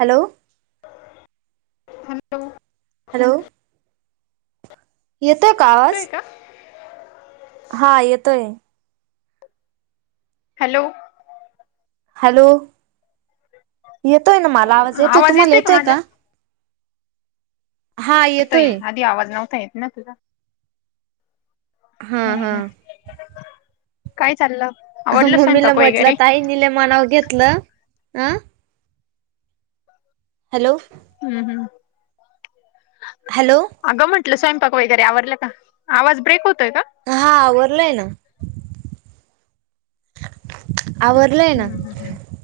Hello आली का बघ. हॅलो येतोय का येतोय आवाज? का हा येतोय. हॅलो हॅलो येतोय ना. मला आवाज येतोय तुम्हाला येतोय का? हा येतोय येतता आदी आवाज नव्हता येत ना तुझा. हा हा. हम्म काय चाललं? आवडलं मम्मीला स्वयंपाक म्हटलं वगैरे ताई नीले मनावर घेतलं आं. हॅलो. हम्म हम्म. हॅलो. अगं म्हटलं स्वयंपाक वगैरे आवरला का आवाज ब्रेक होतोय का? हा आवरलाय ना. आवरलय आहे ना. [unintelligible]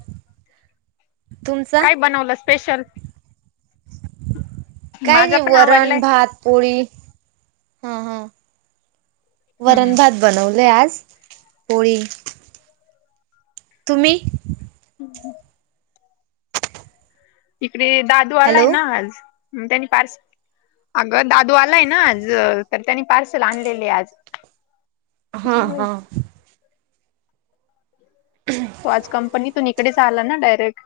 तुमचा काय बनवलं स्पेशल? काही माझा नाही पण आवडलाय वरण भात पोळी हा हा हम्म हम्म वरणभात. बनवले आज पोळी. तुम्ही. [inaudible] इकडे दादू आलाय हॅलो ना आज हम्म त्यांनी पारस अगं दादू आलाय ना आज तर त्यांनी पार्सल आणलेले आज. हा त्याच्यामुळे हा. [inaudible] तो आज कंपनीतून इकडेच आला ना डायरेक्ट.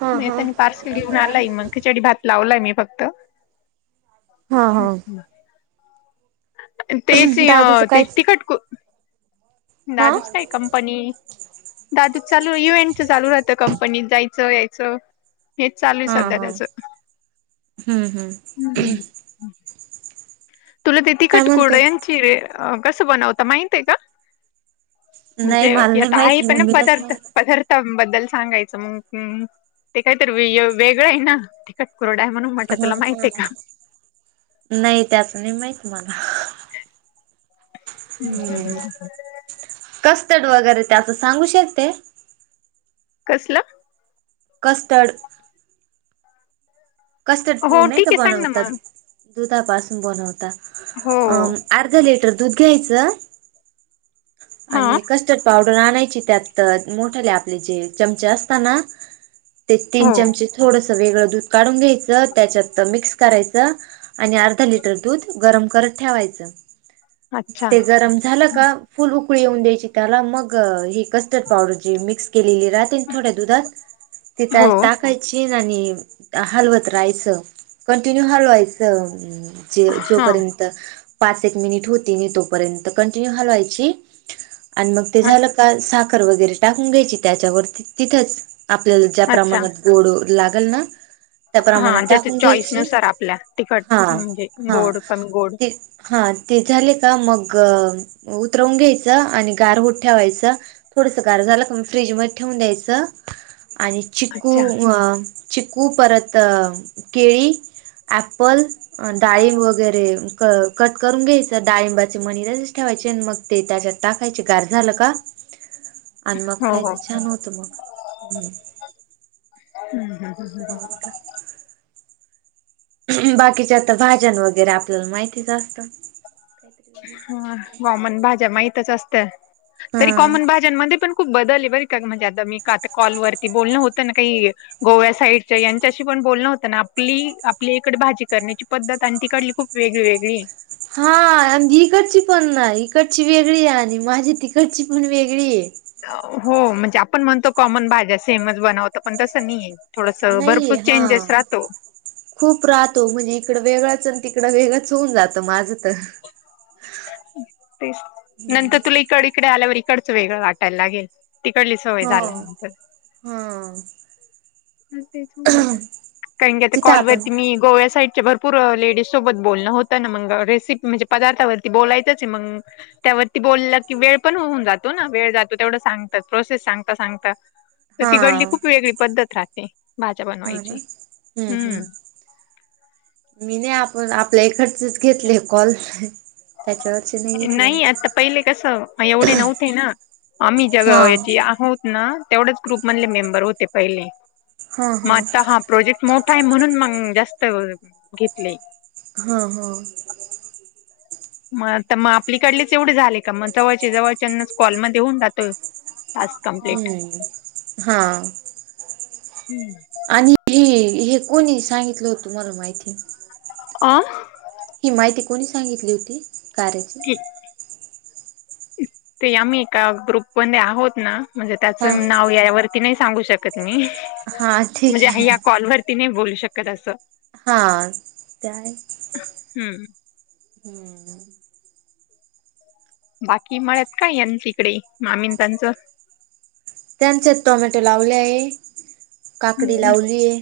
हा हा त्यांनी पार्सल घेऊन आलाय मग खिचडी भात. लावलाय मी फक्त. हा हा तेची या दादूचं ते काय तिखट को हा दादूचा काय कम? पनी दादू चालू इव्हेंटचा चालू राहतं कंपनी जायचं यायचं. हेच चालू आहे हा सध्या हा त्याचं हम्म हम्म हम्म. तुला ते काय तिखटकुड म्हणतो यांची रे कसं बनवता माहित आहे का? नाही म्हणजे मला नाही याता आहे माहिती पण ना मम्मीलाच पदार्थ माहित पदार तम बद्दल सांगायचं मंग ते काहीतर वेय वेगळं आहे ना. कटकुरडाय म्हणून म्हटलं हा तुला माहितय का? हा नाही त्याचं नाही माहित मला. हम्म कस्तड वगैरे त्याच सांगू शकते. कसलं कस्टड. कस्टर्ड पूड हो नाही ठीक काय आहे सांग ना बनवतात. मग दुधापासून बनवता अ हो अर्ध लिटर दूध घ्यायचं. हा आणि कस्टर्ड पावडर आणायची त्यात तर मोठ्याले आपले जे चमचे असतना. ते तीन हो चमचे थोडंस वेगळं दूध काढून घ्यायचं त्याच्यात मिक्स करायचं. आणि अर्धा लिटर दूध गरम करत ठेवायचं अच्छा ते गरम झालं का? फुल उकळी येऊन द्यायची त्याला मग ही कस्टर्ड पावडर जे मिक्स केलेली राहते आणि थोड्या दुधात हे हो कायच टाक खायची आणि हलवत राहायचं कंटिन्यू हलवायचं. ज हा जोपर्यंत पाच एक मिनिट होती नाही तोपर्यंत कंटिन्यू हलवायची. आणि मग ते झालं का साखर वगैरे टाकून घ्यायची त्याच्यावरती तिथंच. आपल्याला ज्या अच्छा प्रमाणात गोड लागेल ना, त्याप्रमाणे हा ज्याच्या टाकून चॉईस घ्यायची नुसार आपल्या तिखट हा म्हणजे हा गोड कमी गोड ते हा ते झाले का मग तरवून घ्यायचं आणि गार होत ठेवायचं थोडसं गार झालं का म फ्रीज मध्ये ठेवून द्यायचं. आणि चिकू अच्छा अ चिकू परत अ केळी. ॲपल डाळिंब वगैरे क कट करून घ्यायचं डाळिंबाचे मनीराचेच ठेवायचे मग. ते त्याच्यात टाकायचे गार झालं का? आणि मग हो हो खायच छान होतं मग हम्म. हम्म. असं बवठा बाकीच्या आता भाज्यान वगैरे आपल्याला माहितीच असतं. हा कॉमन भाज्या माहितच असतं तरी हा कॉमन भाज्यांमध्ये पण खूप बदल आहे बर का म्हणजे आता मी का आता कॉलवररती बोलणं होतं ना काही गोव्या साईडच्या यांच्याशी पण बोलणं होतं ना. आपली आपली इकडे भाजी करण्याची पद्धत आणि तिकडली खूप वेगळी वेगळी. हा इकडची पण नाही, इकडची वेगळी आहे. आणि माझी तिकडची पण वेगळी आहे. हो म्हणजे आपण म्हणतो कॉमन भाज्या सेमस बनवत पण तसं नाही आहे थोडस नाहीये भरपूर हा चेंजेस राहतो. खूप राहतो म्हणजे इकडं वेगळंच आणि तिकडं वेगळंच होऊन जात माझं तर. तेच नंतर तुला इकड इकडे आल्यावर इकडच वेगळं वाटायला लागेल. तिकडली सवय ह झाल्यानंतर. हा [unintelligible] तिथं आपण कॉलवरती मी गोव्या साईडच्या भरपू पुूर लेडीज सोबत बोलणं होतं ना मग, रेसिपी म्हणजे पदार्थांवरती बोलायचंच आहे मग. त्यावरती बोललं की वेळ पण होऊन जातो. ना वेळ जातो तेवढं सांगतात प्रोसेस सांगता सांगत. [unintelligible] तर ती घडली खूप वेगळी पद्धत राहते भाज्या हा ना बनवायची हम्म हंम्म. हम्म मी नाही आपण आपल्या इकडचेच घेतले कॉल. त्याच्यावरचे घेतले नाही आता पहिले कस एवढे नव्हते ना आम्ही जग हा याची आहोत. ना तेवढच ग्रुप मधले मेंबर होते पहिले मग आता हा. प्रोजेक्ट मोठा आहे म्हणून मंग जास्त घेतलंय. हा. हा. मग तर मग आपलीकडलीच एवढे झाले का? मग जवळचे जवळच्यानाच कॉलमध्ये ये होऊन जातोय. टास्क कंप्लीट हम्म हा. हम्म. आणि हे हे कोणी सांगितलं हो तुम्हाला माहिती. आ. ही माहिती कोणी सांगितली होती कार्याची. ते आम्ही एका ग्रुप मध्ये आहोत ना. म्हणजे त्याच हा नाव यावरती नाही सांगू शकत मी हा हा ठीक म्हणजे आहे या कॉलवर ती नाही बोलू शकत असं. हा ते आहे. हम्म. हम्म. बाकी मळयात काय आहे यांच्या तिकडे मामीन त्यांचं. त्यांच्यात टोमॅटो लावले आहे काकडी लावली आहे.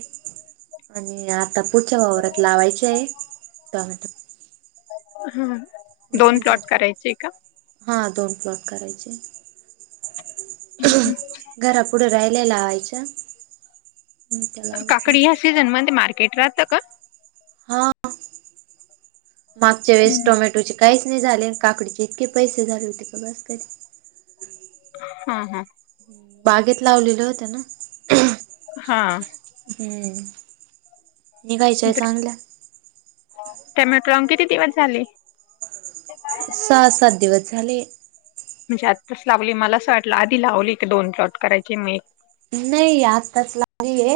आणि आता पुढच्या वावरात लावायच आहे टोमॅटो. हम्म. हा. बाकी हां दोन प्लॉट करायचे. हमं. हमं. घरापुढं राहिले लावायचं आणि आता लावायचं. [unintelligible] ते मार्केट राहतं का? हा. मागच्या वेळेस टोमॅटोचे काहीच नाही झाले. काकडीचे इतके पैसे झाले होते क बस की हा. हा. बागेत लावलेलं होत्या ना. हा. हम्म निघायच काहीच चांगलं. टेमॅटोला लावून किती दिवस झाले? सहा सात दिवस झाले. म्हणजे आत्ताच लावली मला असं वाटलं, आधी लावली एक दोन प्लॉट करायचे मी. नाही आताच लागले.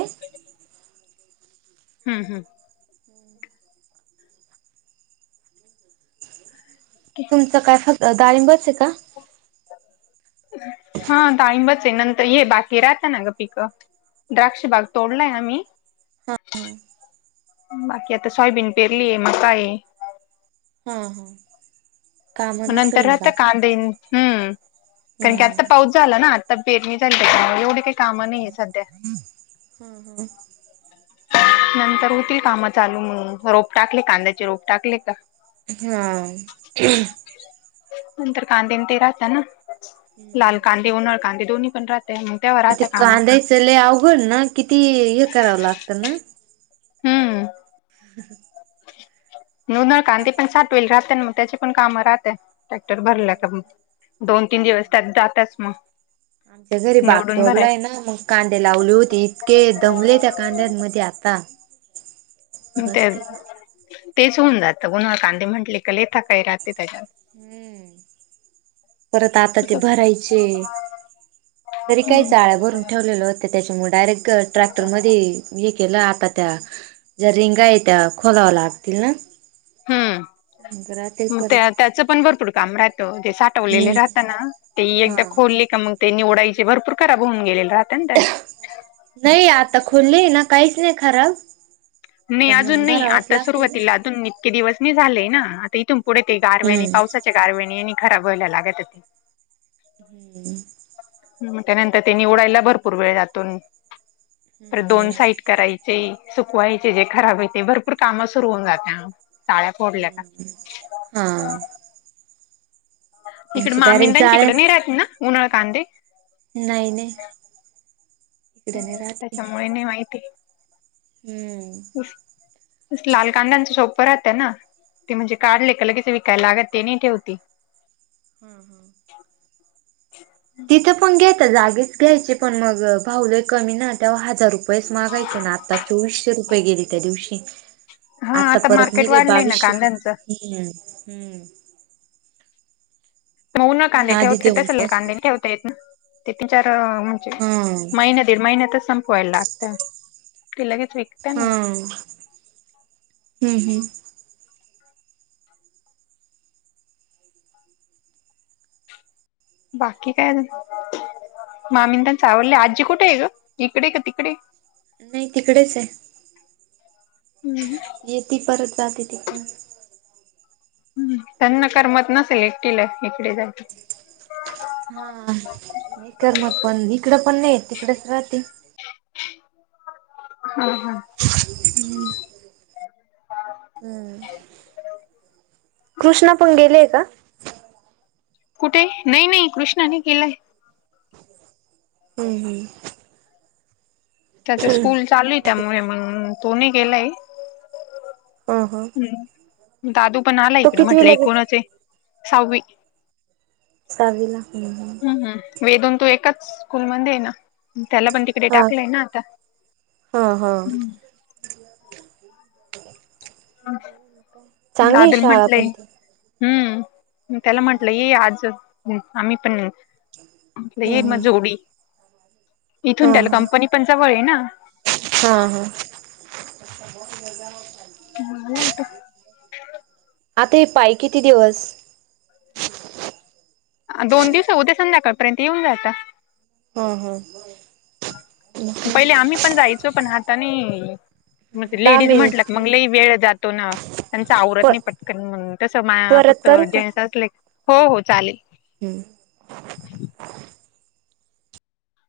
हम्म. हम्म. तुमच काय फक्त डाळिंबच आहे का? हा डाळींबच हे नंतर ये बाकी राहता ना ग पिकं. द्राक्ष बाग तोडलाय आम्ही. हा. हा. बाकी आता सोयबीन पेरली आहे मका आहे हा. हा. काम नंतर नसेल मग राहात आता कांदेन हम्म कारण की आत्ता हम्म पाऊस झाला ना, आता पेरणी झाली त्या एवढे काही कामं नाहीये हम्म, सध्या हम्म हम्म. नंतर होतील काम चालू म्हणून रोप टाकले कांद्याचे रोप टाकले का? हा ठेवा. नंतर कांदे ते राहत ना, लाल कांदे उन्हाळ कांदे दोन्ही पण राहतय. ते कांदाय चले अवघड ना किती हे करावं लागतं ना? हम्म. [unintelligible] नू नळ कांती पण, सात वल राहत मग त्याचे. पण काम राहत टॅक्टर भरल्या तर दोन, तीन दिवस त्यात जातच मग. आमच्या जरी भाग निवडून भराय तोडला आहे ना मग. कांदे लावले होते इतके दमले त्या कांदयामध्ये आता. ते बस का तेच होऊन जातं उन्हाळं कांदे म्हंटले का लय थकाय राहत. हम्म. परत आता ते भरायचे. तरी काय हम्म चाळ भरून. ठेवलेलं होत त्याच्यामुळे डायरेक्ट ट्रॅक्टर मध्ये हे केलं आता त्या ज्या रिंगा आहेत त्या खोलाव्या लागतील ना. राहतील हम्म मग परत त्या त्याचं पण भरपूर काम राहतं ते साठ हवलेले हम्म राहत ना ते एकदा हा खोल का मग ते निवडायचे भरपूर खराब होऊन गेले राहते ना त्यात. नाही आता खुले आहे ना, काहीच नाही खराब. नाही पण अजून मग नाही, भरावाच आता लागतील सुरुवातीला अजून नई. े दिवस नाही झालेय ना आता इथून पुढे ते गारवेणी हम्म पावसाच्या गारवनी आणि खराब व्हायला लागत्यात. हम्म त्यानंतर त्यां निवडायला भरपूर वेळ जातून, तर दोन साईड. करायचे सुकवायचे जे खराब हो ते भरपूर काम सुरु होऊन जाते, तळ्या फोडल्या का. हम्म हा. इकड आमचे डायरेक्ट मामिंदांची जाळे इकडे नाही राहत ना, उन्हाळ कांदे? नाही नाही इकड नाही राहते त्याच्यामुळे नाही माहिती हम्म. लाल कांद्यांच सोपं राहतं ना. ते म्हणजे काढले एकाला कि विकायला लागत ते नाही ठेवते. हम्म हम्म. तिथं पण घ्याता जागीच घ्यायचे, पण मग भावलं कमी ना त्याव हजार रुप पैस मागायचे ना आता चोवीसशे रुपये गेली त्या दिवशी हा आता परत मार्केट नेले वाढलंय ना बावीसशे. कांद्यांचं मगन आणि कांदीे आधी ते ठेवतेय, तसल फसले कांदेने ठेवता येत ना. ते तीन चार म्हणजे, हा महिन्या दीड महिन्यात संप वयल लागतं क लगेच य हा, हम्म हम्म. बाकी काय न?. मामींद सा आवडले आजी कुठे आहे ग इकडे का तिकडे? नाही तिकडेच आहे. हम्म. येती परत जाते तिकडं. हम्म त्यांना करमत नसेल एकटीला इकडे जाय हा नाही करमत, पण इकड पण नाही तिकडेच राहते हा हा. हम्म हम्म. कृष्णा पण गेलेय का? कुठे नाही नाही, कृष्णाने केलाय. हम्म हम्म. त्याच स्कूल चालुये, त्यामुळे मग तो न गेलाय. हो हो. दादू पण आला इकडे, म्हटलं गेला एकूणच आहे सहावी. सहावीला के. वेदून तू एकाच स्कूल मध्ये आहे ना, त्याला पण तिकडे टाकलंय ना आता. हो हो. चांगली आहे दादूला शाळा पण, म्हंटलंय ती हम्म तेला म्हटलंय ये आज आम्ही पण हे. आपलं हम्म आहे ना हम्म जेवढी, हा इथून त्याला हा कंपनी पण जवळ आहे ना. हा हा हो आता हे पाय किती दिवस? दोन दिवस उद्या ये, संध्याकाळपर्यंत येऊन जाताय. हो हो, होय. पहिले आम्ही पण जायचो, पण आता नई. मग ते दहा लेडीज मिनिट म्हटला की मग झाले लई वेळ जातो ना. त्यांच आवरत प नाही पटकन म्हणून तस मा परत फक्त करू का? [unintelligible] हो हो चालेल. हम्म.